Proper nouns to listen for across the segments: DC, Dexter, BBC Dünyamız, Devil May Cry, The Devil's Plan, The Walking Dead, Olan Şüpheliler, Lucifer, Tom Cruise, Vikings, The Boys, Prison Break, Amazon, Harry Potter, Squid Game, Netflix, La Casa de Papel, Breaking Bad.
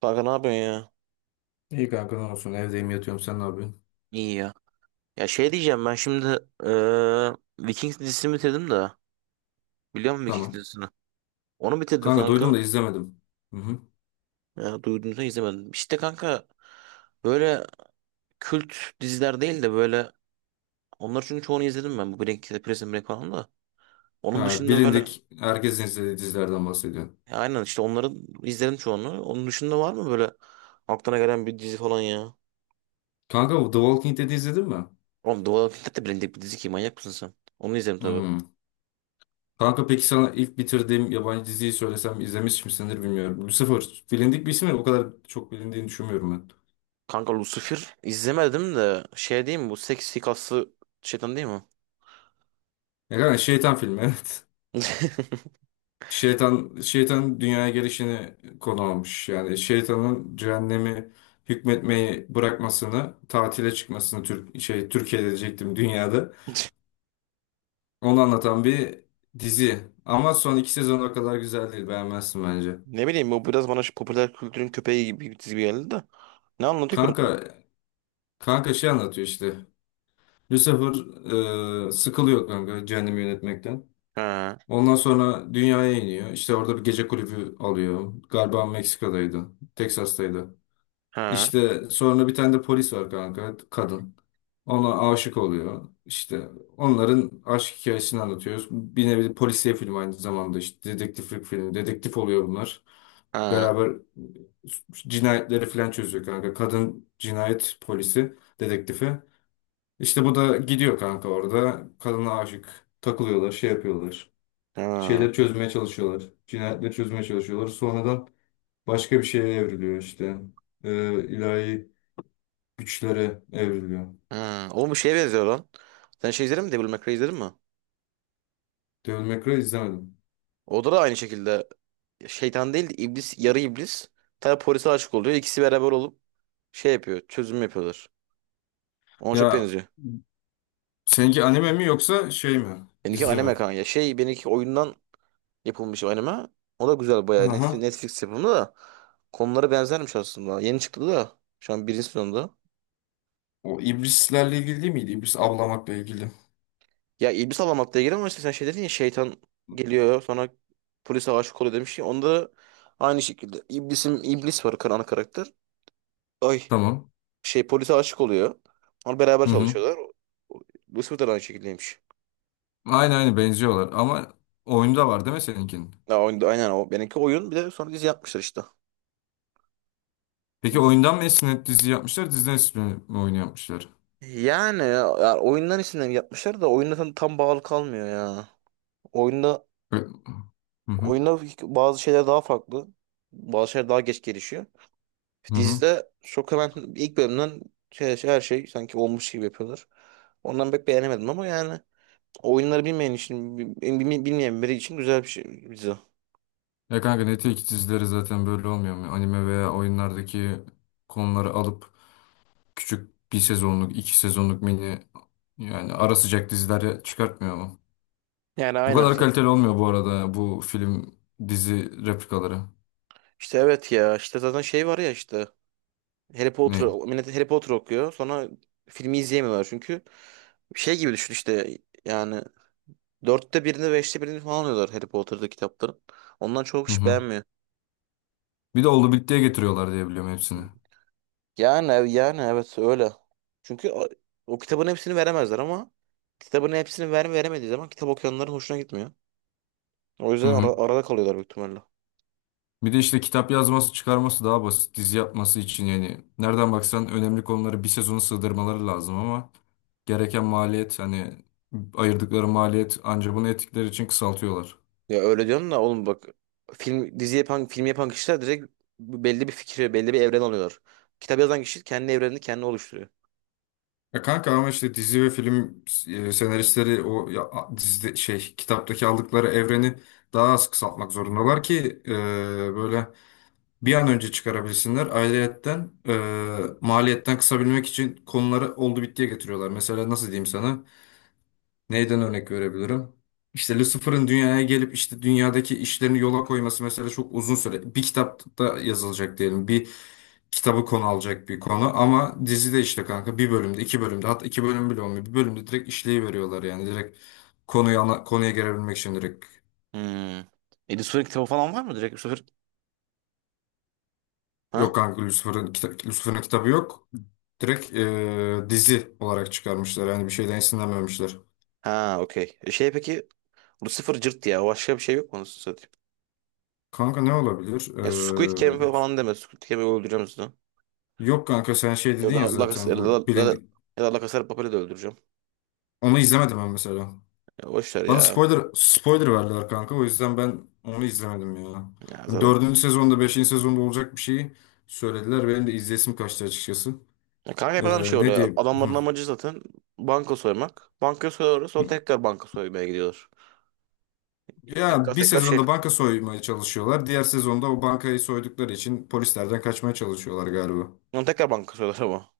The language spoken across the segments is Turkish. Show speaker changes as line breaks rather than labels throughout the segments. Kanka ne yapıyorsun ya?
İyi kanka, ne olsun, evdeyim yatıyorum. Sen ne yapıyorsun?
İyi ya. Ya şey diyeceğim ben şimdi, Vikings dizisini bitirdim de. Biliyor musun Vikings
Tamam.
dizisini? Onu bitirdim
Kanka doydum
kanka.
da izlemedim. Hı hı.
Ya, duyduğunuzda izlemedim. İşte kanka, böyle kült diziler değil de böyle onlar, çünkü çoğunu izledim ben. Bu Breaking Prison Break falan da. Onun
Ha,
dışında böyle,
bilindik herkesin izlediği dizilerden bahsediyorum.
ya aynen işte onları izledim çoğunu. Onun dışında var mı böyle aklına gelen bir dizi falan ya?
Kanka bu The Walking Dead'i izledin mi?
Oğlum The Walking Dead de bilindik bir dizi ki, manyak mısın sen? Onu izledim tabii.
Hmm. Kanka peki sana ilk bitirdiğim yabancı diziyi söylesem izlemiş misindir bilmiyorum. Lucifer bilindik bir isim ya, o kadar çok bilindiğini düşünmüyorum ben.
Kanka Lucifer izlemedim de şey diyeyim mi, bu seksi kaslı şeytan değil mi?
Ya kanka şeytan filmi evet. Şeytan dünyaya gelişini konu almış. Yani şeytanın cehennemi hükmetmeyi bırakmasını, tatile çıkmasını Türkiye'de diyecektim, dünyada. Onu anlatan bir dizi. Ama son iki sezon o kadar güzel değil. Beğenmezsin bence.
Ne bileyim, bu biraz bana şu popüler kültürün köpeği gibi bir çizgi geldi de. Ne anlatıyor ki onda?
Kanka, kanka, şey anlatıyor işte. Lucifer sıkılıyor kanka cehennemi yönetmekten.
Ha
Ondan sonra dünyaya iniyor. İşte orada bir gece kulübü alıyor. Galiba Meksika'daydı. Teksas'taydı.
ha
İşte sonra bir tane de polis var kanka. Kadın. Ona aşık oluyor. İşte onların aşk hikayesini anlatıyoruz. Bir nevi polisiye film, aynı zamanda işte dedektiflik filmi. Dedektif oluyor bunlar.
ha
Beraber cinayetleri falan çözüyor kanka. Kadın cinayet polisi, dedektifi. İşte bu da gidiyor kanka orada. Kadına aşık. Takılıyorlar, şey yapıyorlar.
ha
Şeyleri çözmeye çalışıyorlar. Cinayetleri çözmeye çalışıyorlar. Sonradan başka bir şeye evriliyor işte. İlahi güçlere evriliyor.
ha. Oğlum bu şeye benziyor lan. Sen şey izledin mi? Devil May Cry izledin mi?
Devil May Cry izlemedim.
O da aynı şekilde şeytan değil de iblis, yarı iblis. Tabi polise aşık oluyor. İkisi beraber olup şey yapıyor. Çözüm yapıyorlar. Ona çok
Ya
benziyor.
seninki anime mi yoksa şey mi?
Benimki
Dizi
anime
mi?
kanka. Şey, benimki oyundan yapılmış anime. O da güzel bayağı. Netflix,
Aha.
Netflix yapımı da, konuları benzermiş aslında. Yeni çıktı da şu an birinci sezonda.
O iblislerle ilgili değil miydi? İblis avlamakla ilgili.
Ya iblis Alamak diye giriyor ama işte sen şey dedin ya, şeytan geliyor sonra polise aşık oluyor demiş ya. Onda aynı şekilde iblisim iblis var, ana karakter. Ay
Tamam.
şey, polise aşık oluyor. Onlar beraber
Hı hı.
çalışıyorlar. Lucifer da aynı şekildeymiş.
Aynı benziyorlar ama oyunda var değil mi seninkinin?
Ya, aynen o. Benimki oyun, bir de sonra dizi yapmışlar işte.
Peki oyundan mı esinlenip dizi yapmışlar, diziden esinlenip mi oyun yapmışlar?
Yani, ya, oyundan isimlerini yapmışlar da oyunda tam bağlı kalmıyor ya. Oyunda
Ö- Hı hı
Oyunda bazı şeyler daha farklı. Bazı şeyler daha geç gelişiyor.
hı hı.
Dizide çok hemen ilk bölümden her şey sanki olmuş gibi yapıyorlar. Ondan pek beğenemedim ama yani oyunları bilmeyen için, bilmeyen biri için güzel bir şey dizi.
Ya kanka Netflix dizileri zaten böyle olmuyor mu? Anime veya oyunlardaki konuları alıp küçük bir sezonluk, iki sezonluk mini, yani ara sıcak diziler çıkartmıyor mu?
Yani
Bu
aynen.
kadar kaliteli olmuyor bu arada, bu film dizi replikaları.
İşte evet ya, işte zaten şey var ya işte, Harry Potter,
Ne?
millet Harry Potter okuyor sonra filmi izleyemiyorlar çünkü şey gibi düşün işte, yani dörtte birini beşte birini falan alıyorlar Harry Potter'da kitapların. Ondan çok
Hı
kişi
hı.
beğenmiyor.
Bir de oldu bittiye getiriyorlar diye biliyorum hepsini.
Yani yani evet, öyle. Çünkü o, o kitabın hepsini veremezler ama kitabın hepsini veremediği zaman kitap okuyanların hoşuna gitmiyor. O
Hı
yüzden
hı.
arada kalıyorlar büyük ihtimalle.
Bir de işte kitap yazması, çıkarması daha basit. Dizi yapması için yani nereden baksan önemli konuları bir sezona sığdırmaları lazım ama gereken maliyet, hani ayırdıkları maliyet ancak bunu ettikleri için kısaltıyorlar.
Ya öyle diyorsun da oğlum bak, film dizi yapan, film yapan kişiler direkt belli bir fikri, belli bir evren alıyorlar. Kitap yazan kişi kendi evrenini kendi oluşturuyor.
Ya kanka ama işte dizi ve film senaristleri o ya, dizide şey, kitaptaki aldıkları evreni daha az kısaltmak zorundalar ki böyle bir an önce çıkarabilsinler. Ayrıyetten maliyetten kısabilmek için konuları oldu bittiye getiriyorlar. Mesela nasıl diyeyim sana? Neyden örnek verebilirim? İşte Lucifer'ın dünyaya gelip işte dünyadaki işlerini yola koyması mesela çok uzun süre. Bir kitapta yazılacak diyelim. Bir kitabı konu alacak bir konu ama dizide işte kanka bir bölümde, iki bölümde, hatta iki bölüm bile olmuyor. Bir bölümde direkt işleyi veriyorlar yani, direkt konuya gelebilmek için direkt.
Hmm. Edis Suvar'ın kitabı falan var mı direkt? Bu sefer Ha?
Yok kanka Lucifer'ın kitabı yok. Direkt dizi olarak çıkarmışlar. Yani bir şeyden esinlenmemişler.
Ha okey. E şey peki, bu sıfır cırt ya. Başka bir şey yok mu anasını satayım?
Kanka ne olabilir?
Ya Squid Game falan deme. Squid Game'i öldüreceğim sizi.
Yok kanka, sen şey
Ya
dedin
da
ya
La Casa,
zaten,
ya da,
bu
La, La-
bilindik.
ya da La Casa de Papel'i de öldüreceğim.
Onu izlemedim ben mesela.
Ya boş ver
Bana
ya.
spoiler verdiler kanka. O yüzden ben onu izlemedim ya.
Ya
Hani
zaten.
dördüncü sezonda, beşinci sezonda olacak bir şeyi söylediler. Benim de izlesim kaçtı açıkçası.
Ya kanka hep aynı şey
Ne
oluyor.
diyeyim? Hı.
Adamların amacı zaten banka soymak. Banka soyuyorlar sonra tekrar banka soymaya gidiyorlar. Tekrar
Ya bir
tekrar şey.
sezonda banka soymaya çalışıyorlar. Diğer sezonda o bankayı soydukları için polislerden kaçmaya çalışıyorlar galiba.
Sonra tekrar banka soyuyorlar ama.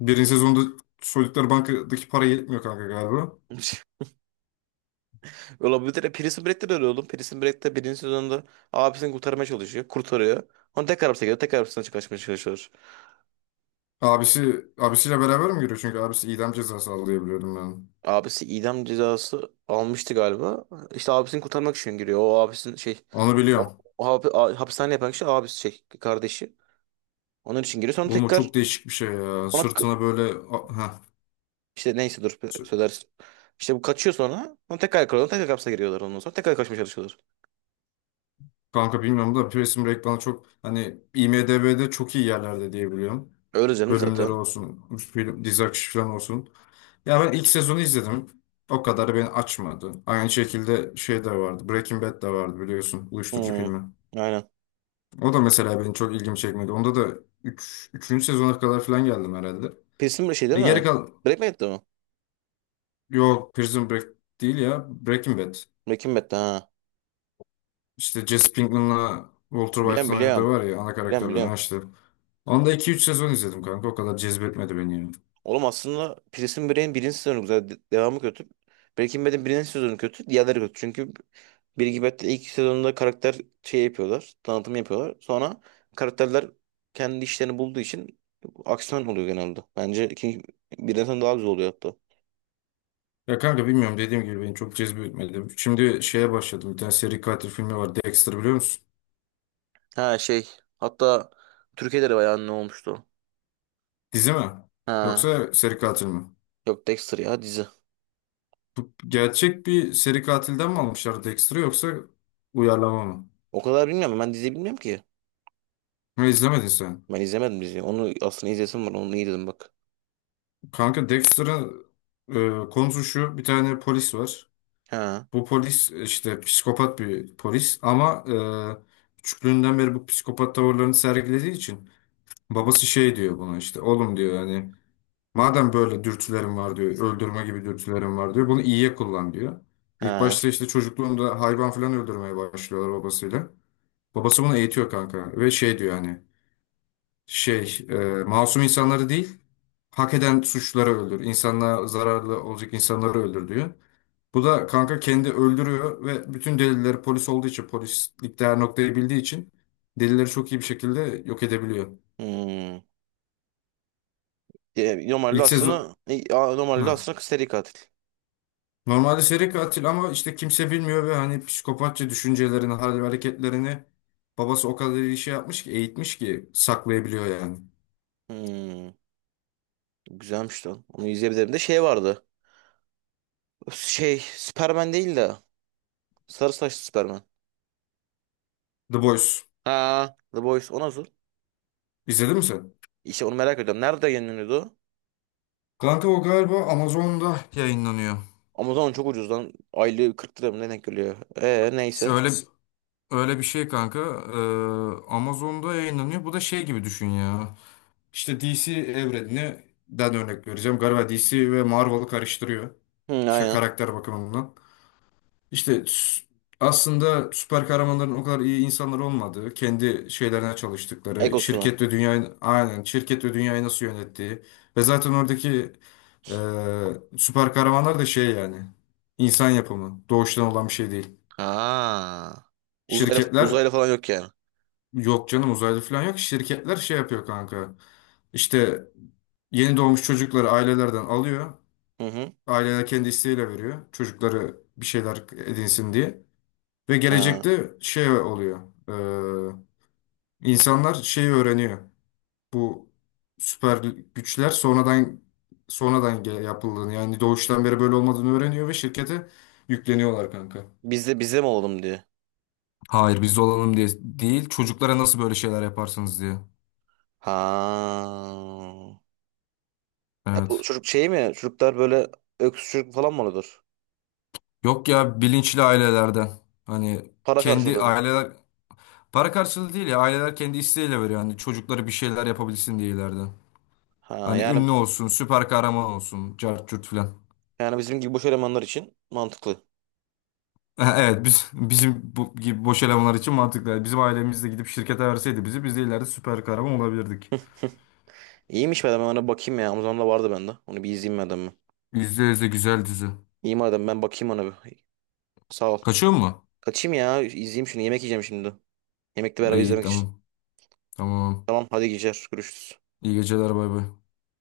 Birinci sezonda soydukları bankadaki para yetmiyor kanka galiba.
Öyle, bir de Prison Break'te de öyle oğlum. Prison Break'te birinci sezonda abisini kurtarmaya çalışıyor. Kurtarıyor. Sonra tekrar hapse giriyor. Tekrar hapisten kaçmaya çalışıyor.
Abisiyle beraber mi giriyor? Çünkü abisi idam cezası alıyor biliyordum ben.
Abisi idam cezası almıştı galiba. İşte abisini kurtarmak için giriyor. O abisinin şey,
Onu
o,
biliyorum.
o hapishane yapan kişi abisi, şey, kardeşi. Onun için giriyor. Sonra
Oğlum o
tekrar
çok değişik bir şey ya.
ona k-
Sırtına böyle ha
işte neyse dur
sü-
söylersin. İşte bu kaçıyor sonra. Sonra tekrar yakalıyorlar. Tekrar hapse giriyorlar ondan sonra. Tekrar kaçmaya çalışıyorlar.
kanka bilmiyorum da, Prison Break bana çok hani IMDb'de çok iyi yerlerde diye biliyorum.
Öyle canım
Bölümleri
zaten.
olsun, film, dizi akışı falan olsun. Ya ben ilk sezonu izledim. O kadar beni açmadı. Aynı şekilde şey de vardı. Breaking Bad de vardı biliyorsun. Uyuşturucu
Hmm,
filmi.
aynen.
O da mesela beni çok ilgimi çekmedi. Onda da üçüncü sezona kadar falan geldim herhalde.
Pilsin bir şey değil
Ve geri
mi?
kal...
Breaking Bad'de mi?
Yok, Prison Break değil ya. Breaking Bad.
Breaking Bad'de ha.
İşte Jesse Pinkman'la Walter
Biliyorum,
White'ın oynadığı
biliyorum.
var ya, ana
Biliyorum,
karakterler. Ha
biliyorum.
işte. Onda iki üç sezon izledim kanka. O kadar cezbetmedi beni yani.
Oğlum aslında Prison Break'in birinci sezonu güzel. Devamı kötü. Breaking Bad'in birinci sezonu kötü. Diğerleri kötü. Çünkü Breaking Bad'de ilk sezonunda karakter şey yapıyorlar. Tanıtım yapıyorlar. Sonra karakterler kendi işlerini bulduğu için aksiyon oluyor genelde. Bence ikinci, birden sonra daha güzel oluyor hatta.
Ya kanka bilmiyorum, dediğim gibi beni çok cezbetmedi. Şimdi şeye başladım. Bir tane seri katil filmi var. Dexter biliyor musun?
Ha şey. Hatta Türkiye'de de bayağı ne olmuştu.
Dizi mi?
Ha.
Yoksa seri katil mi?
Yok Dexter ya, dizi.
Gerçek bir seri katilden mi almışlar Dexter'ı yoksa uyarlama mı?
O kadar bilmiyorum. Ben dizi bilmiyorum ki.
Ne izlemedin sen?
Ben izlemedim diziyi. Onu aslında izlesim var. Onu iyi dedim bak.
Kanka Dexter'ın konusu şu. Bir tane polis var.
Ha.
Bu polis işte psikopat bir polis ama küçüklüğünden beri bu psikopat tavırlarını sergilediği için babası şey diyor buna, işte oğlum diyor, hani madem böyle dürtülerim var diyor, öldürme gibi dürtülerim var diyor, bunu iyiye kullan diyor. İlk
Ha.
başta işte çocukluğunda hayvan falan öldürmeye başlıyorlar babasıyla. Babası bunu eğitiyor kanka ve şey diyor, hani şey e, masum insanları değil, hak eden suçları öldür, insanlığa zararlı olacak insanları öldür diyor. Bu da kanka kendi öldürüyor ve bütün delilleri, polis olduğu için, polislik değer noktayı bildiği için, delilleri çok iyi bir şekilde yok edebiliyor.
Hmm. E, normalde
İlk sezon
aslında, normalde
ha.
aslında seri katil.
Normalde seri katil ama işte kimse bilmiyor ve hani psikopatça düşüncelerini, hal ve hareketlerini babası o kadar iyi şey yapmış ki, eğitmiş ki saklayabiliyor yani.
Hmm, güzelmiş lan. Onu izleyebilirim. De şey vardı. Şey Superman değil de, sarı saçlı Superman.
The Boys.
Ha, The Boys, o nasıl?
İzledin mi sen?
İşte onu merak ediyorum. Nerede yayınlanıyordu o?
Kanka o galiba Amazon'da yayınlanıyor.
Amazon çok ucuz lan. Aylığı 40 lira mı ne denk geliyor? Neyse.
Öyle öyle bir şey kanka. Amazon'da yayınlanıyor. Bu da şey gibi düşün ya. İşte DC evreninden örnek vereceğim. Galiba DC ve Marvel'ı karıştırıyor.
Hı,
İşte
aynen.
karakter bakımından. İşte aslında süper kahramanların o kadar iyi insanlar olmadığı, kendi şeylerine çalıştıkları,
Egosunu.
şirket ve dünyayı nasıl yönettiği ve zaten oradaki e, süper kahramanlar da şey yani insan yapımı, doğuştan olan bir şey değil.
Ha. Uzaylı,
Şirketler.
uzaylı falan yok yani.
Yok canım, uzaylı falan yok. Şirketler şey yapıyor kanka. İşte yeni doğmuş çocukları ailelerden alıyor.
Hı hı.
Aileler kendi isteğiyle veriyor. Çocukları bir şeyler edinsin diye. Ve
Ha.
gelecekte şey oluyor. Ee, insanlar şeyi öğreniyor. Bu süper güçler sonradan yapıldığını, yani doğuştan beri böyle olmadığını öğreniyor ve şirkete yükleniyorlar kanka.
Bizde, mi olalım diye.
Hayır, biz olalım diye değil. Çocuklara nasıl böyle şeyler yaparsınız diye.
Ha. Ya bu
Evet.
çocuk şey mi? Çocuklar böyle öksürük falan mı oluyordur?
Yok ya, bilinçli ailelerden. Hani
Para
kendi
karşılığı mı?
aileler para karşılığı değil ya, aileler kendi isteğiyle veriyor. Hani çocukları bir şeyler yapabilsin diye ileride.
Ha
Hani
yani,
ünlü olsun, süper kahraman olsun, cart curt filan.
yani bizim gibi boş elemanlar için mantıklı.
Evet, bizim bu gibi boş elemanlar için mantıklı. Yani bizim ailemizde gidip şirkete verseydi bizi, biz de ileride süper kahraman olabilirdik.
İyiymiş, madem ben ona bakayım ya. Amazon'da da vardı bende. Onu bir izleyeyim madem ben.
%100 de güzel dizi.
İyi madem, ben bakayım ona bir. Sağ ol.
Kaçıyor mu?
Kaçayım ya. İzleyeyim şunu. Yemek yiyeceğim şimdi. Yemekle beraber
İyi,
izlemek için.
tamam. Tamam.
Tamam hadi, geceler. Görüşürüz.
İyi geceler, bay bay.